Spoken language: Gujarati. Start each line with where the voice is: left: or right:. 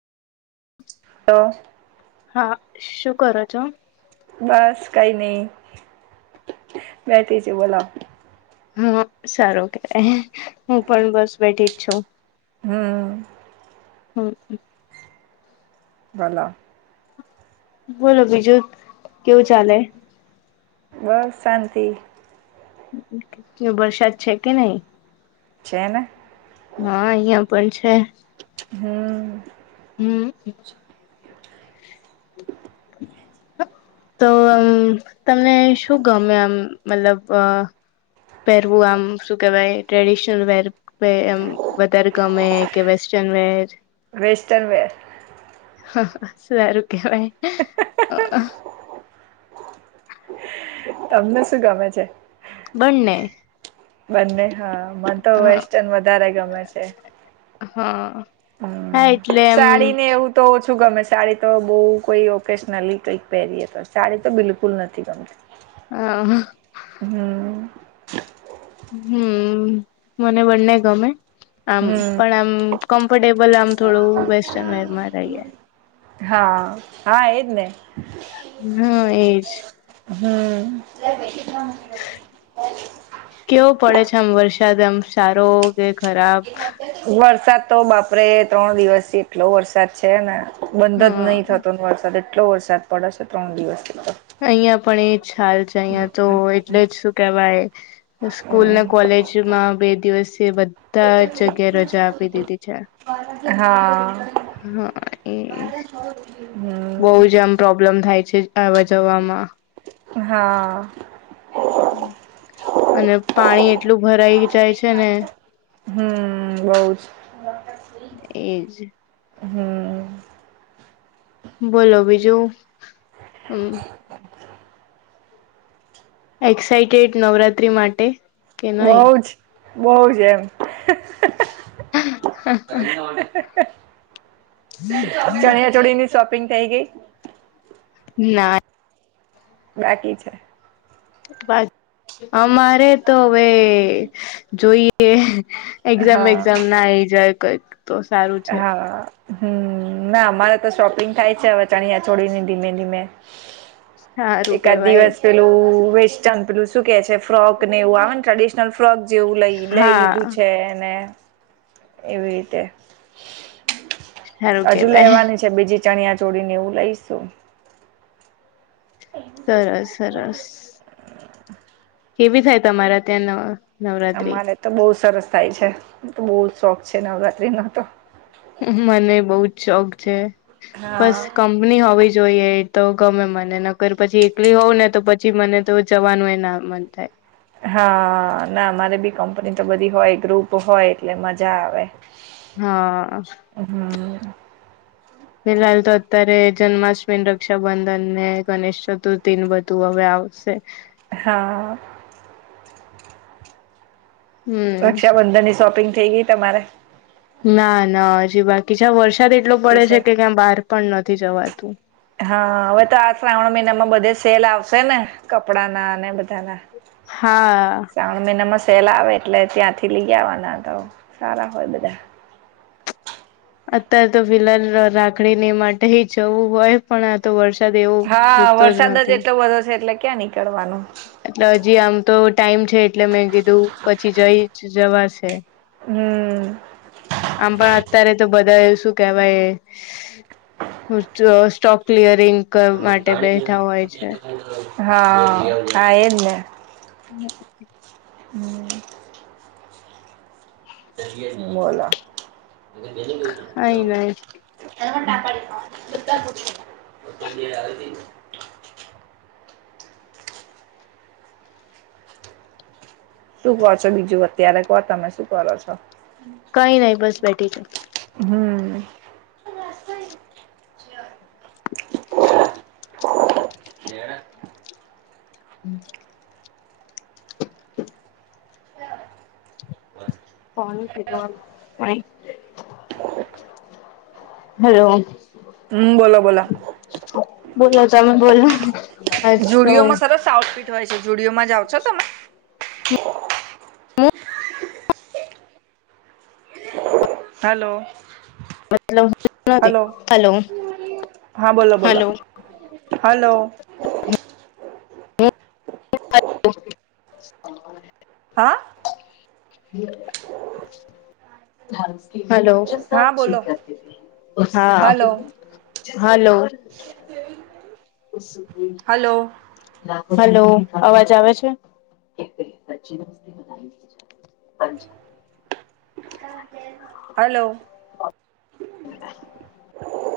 right: ત
left: હા શું કરો છો?
right: બસ કઈ ની બેઠી છું બોલો
left: હ સારું કેવાય હું પણ બસ બેઠી જ છું.
right: હમ.
left: હમ.
right: બોલો.
left: બોલો બીજું કેવું ચાલે?
right: બસ શાંતી.
left: વરસાાદ છે, કે નઈ?
right: છે, ને
left: હા અહિયાં પણ છે.
right: હમ.
left: હમ. તો આમ તમને શું ગમે આમ મતલબ અ પહેરવું આમ શું કેવાય ટ્રેડિશનલ વેર પે એમ વધારે ગમે કે વેસ્ટર્ન વેર
right: વેસ્ટર્ન વેર
left: સારું કેવાય.
right: તમને શું ગમે છે?
left: બંને.
right: બંને હા મને તો વેસ્ટન વધારે ગમે છે.
left: હ હા
right: હમ
left: એટલે એમ
right: સાડી ને એવું તો ઓછું ગમે સાડી તો બો કોઈ ઓકેશનલી કંઈક પહેરીએ તો સાડી તો બિલકુલ નથી ગમ [inaudible]
left: અ હ.
right: હમ્મ.
left: હમ્મ, મને બંને ગમે. આમ
right: હમ
left: પણ આમ કમ્ફર્ટેબલ આમ થોડું વેસ્ટર્ન વેરમાં રહીએ.
right: હા હા એજ ને.
left: હ એજ.
right: હમ્મ.
left: કેવો પડે છે આમ વરસાદ આમ સારો કે ખરાબ?
right: વરસાદ તો બાપરે ત્રણ દિવસથી એટલો વરસાદ છે ને બંધ
left: હા
right: જ નઈ થતો ન વરસાદ એટલો વરસાદ પડસ ત્રણ દિવસનો
left: અહિંયા પણ એ જ હાલ છે. અહિંયા તો એટલે જ શું કેવાય. સ્કૂલ
right: હમ
left: ને કોલેજમાં બે દિવસથી [unintelligible] ધા જગ્યાએ રજા આપી દીધી છે.
right: હા.
left: હા એજ. બઉ
right: હમ
left: જ આમ પ્રોબ્લેમ થાય છે આવા જવામાં.
right: હા.
left: અન પાણી એટલું ભરાઈ જાય છે ને.
right: હમ્મ બઉ જ. [inaudible]
left: એ જ.
right: હમ્મ.
left: બોલો બીજું અમ
right: [inaudible]
left: એક્સાઈટેડ નવરાત્રિ માટે? કે
right: બઉ
left: નહી
right: જ બઉ જ એમ. ચણિયાચોળીની શોપિંગ થઈ ગઈ.
left: ના.
right: બાકી છે.
left: અમારે તો હવે જોઈ એ એક્ઝામ
right: હા
left: બેક્ઝામ ના આઈ જાય કંઈક તો સારું. છે
right: હા હમ્મ ના અમારે તો શોપિંગ થાય છે હવ. ચણિયા ચોળીની ધીમે ધીમે,
left: સારું
right: એકાદ
left: કેવાય
right: દિવસ પેલું વેસ્ટર્ન પેલું શું કે છે ફ્રોકને એવું આવે ને [unintelligible] [unintelligible] ફ્રોક જેવું લઈ લઈ લીધું
left: હા
right: છે ને એવી રીતે.
left: સારું
right: હજુ
left: કેવાય
right: લેવાની છે બીજી ચણિયા ચોળી ન એવું લઈશું. [inaudible]
left: સરસ સરસ
right: [inaudible]
left: કેવી થાય તમારા ત્યાં નવ
right: અમારે તો બહુ સરસ થાય છે બહુ શોખ છે નવરાત્રિનો તો.
left: હમ્મ હમ્મ, મને બઉ જ શોખ છે બસ કમ ની હોવી જોઈએ તો ગમે મને નકર પછી એકલી હોઉ ને તો પછી મને તો જવાનું એ ના મન થાય.
right: હા, ના અમારે બી કંપની તો બધી હોય ગ્રુપ હોય એટલે મજા આવે.
left: હા.
right: હમ્મ.
left: ફિલહાલ તો અત્યારે જન્માષ્ટમી, રક્ષાબંધન ને ગણેશ ચતુર્થી ને બધું હવે આવશે.
right: હા.
left: હમ
right: રક્ષાબંધન ની શોપિંગ થઈ ગઈ તમારે?
left: ના ના હજી બાકી છે વરસાદ એટલો પડે છે કે ક્યાં બહાર પણ નથી જવાતું.
right: હા, હવે તો આ શ્રાવણ મહિનામાં બધે સેલ આવશે ને કપડાના ને બધાના.
left: હા.
right: શ્રાવણ મહિનામાં સેલ આવે એટલે ત્યાંથી લઈ આવવાના તો સારા હોય બધા.
left: અત્યારે તો ફિલહાલ ર ર રાખડી ની માટે જવું હોય. પણ આ તો વરસાદ એવું
right: હા, વરસાદ જ એટલો બધો છે એટલે ક્યાં નીકળવાનો.
left: એટલે હજી આમ તો ટાઈમ છે એટલે મેં કીધું પછી જઈ જવાશે.
right: હમ્મ.
left: આમ પણ અત્યારે તો બધા શું કેવાય હું સ્ટો સ્ટોક ક્લિયરિંગ માટે બેઠા હોય છે.
right: હા હા એજ ને.
left: હમ્મ.
right: હમ્મ. બોલો.
left: કઈ નઈ
right: [inaudible] શું કરો છો બીજું અત્યારે તો તમે શું કરો છો?
left: કઈ નહી બસ બેઠી છું.
right: હમ્મ. એ વાસતય.
left: હમ્મ. ફોન કીધું આમ. હલો.
right: હમ્મ બોલો બોલા.
left: બોલો તમે બોલો. આજ તો હું
right: જુડિઓમાં સરસ આઉટપીટ હોય છે જુદીઓમાં જાવ છો તમે? હલો.
left: મતલબ નથી
right: હલો હા બોલો બોલો.
left: Hello
right: hello.
left: [inaudible]
right: હા?
left: હલો.
right: હા બોલો હલો
left: હા હલો.
right: [inaudible]
left: પ સુકુલ.
right: હલો
left: હલો, અવાજ આવે છે? અનછા.
right: [unintelligible] હલો.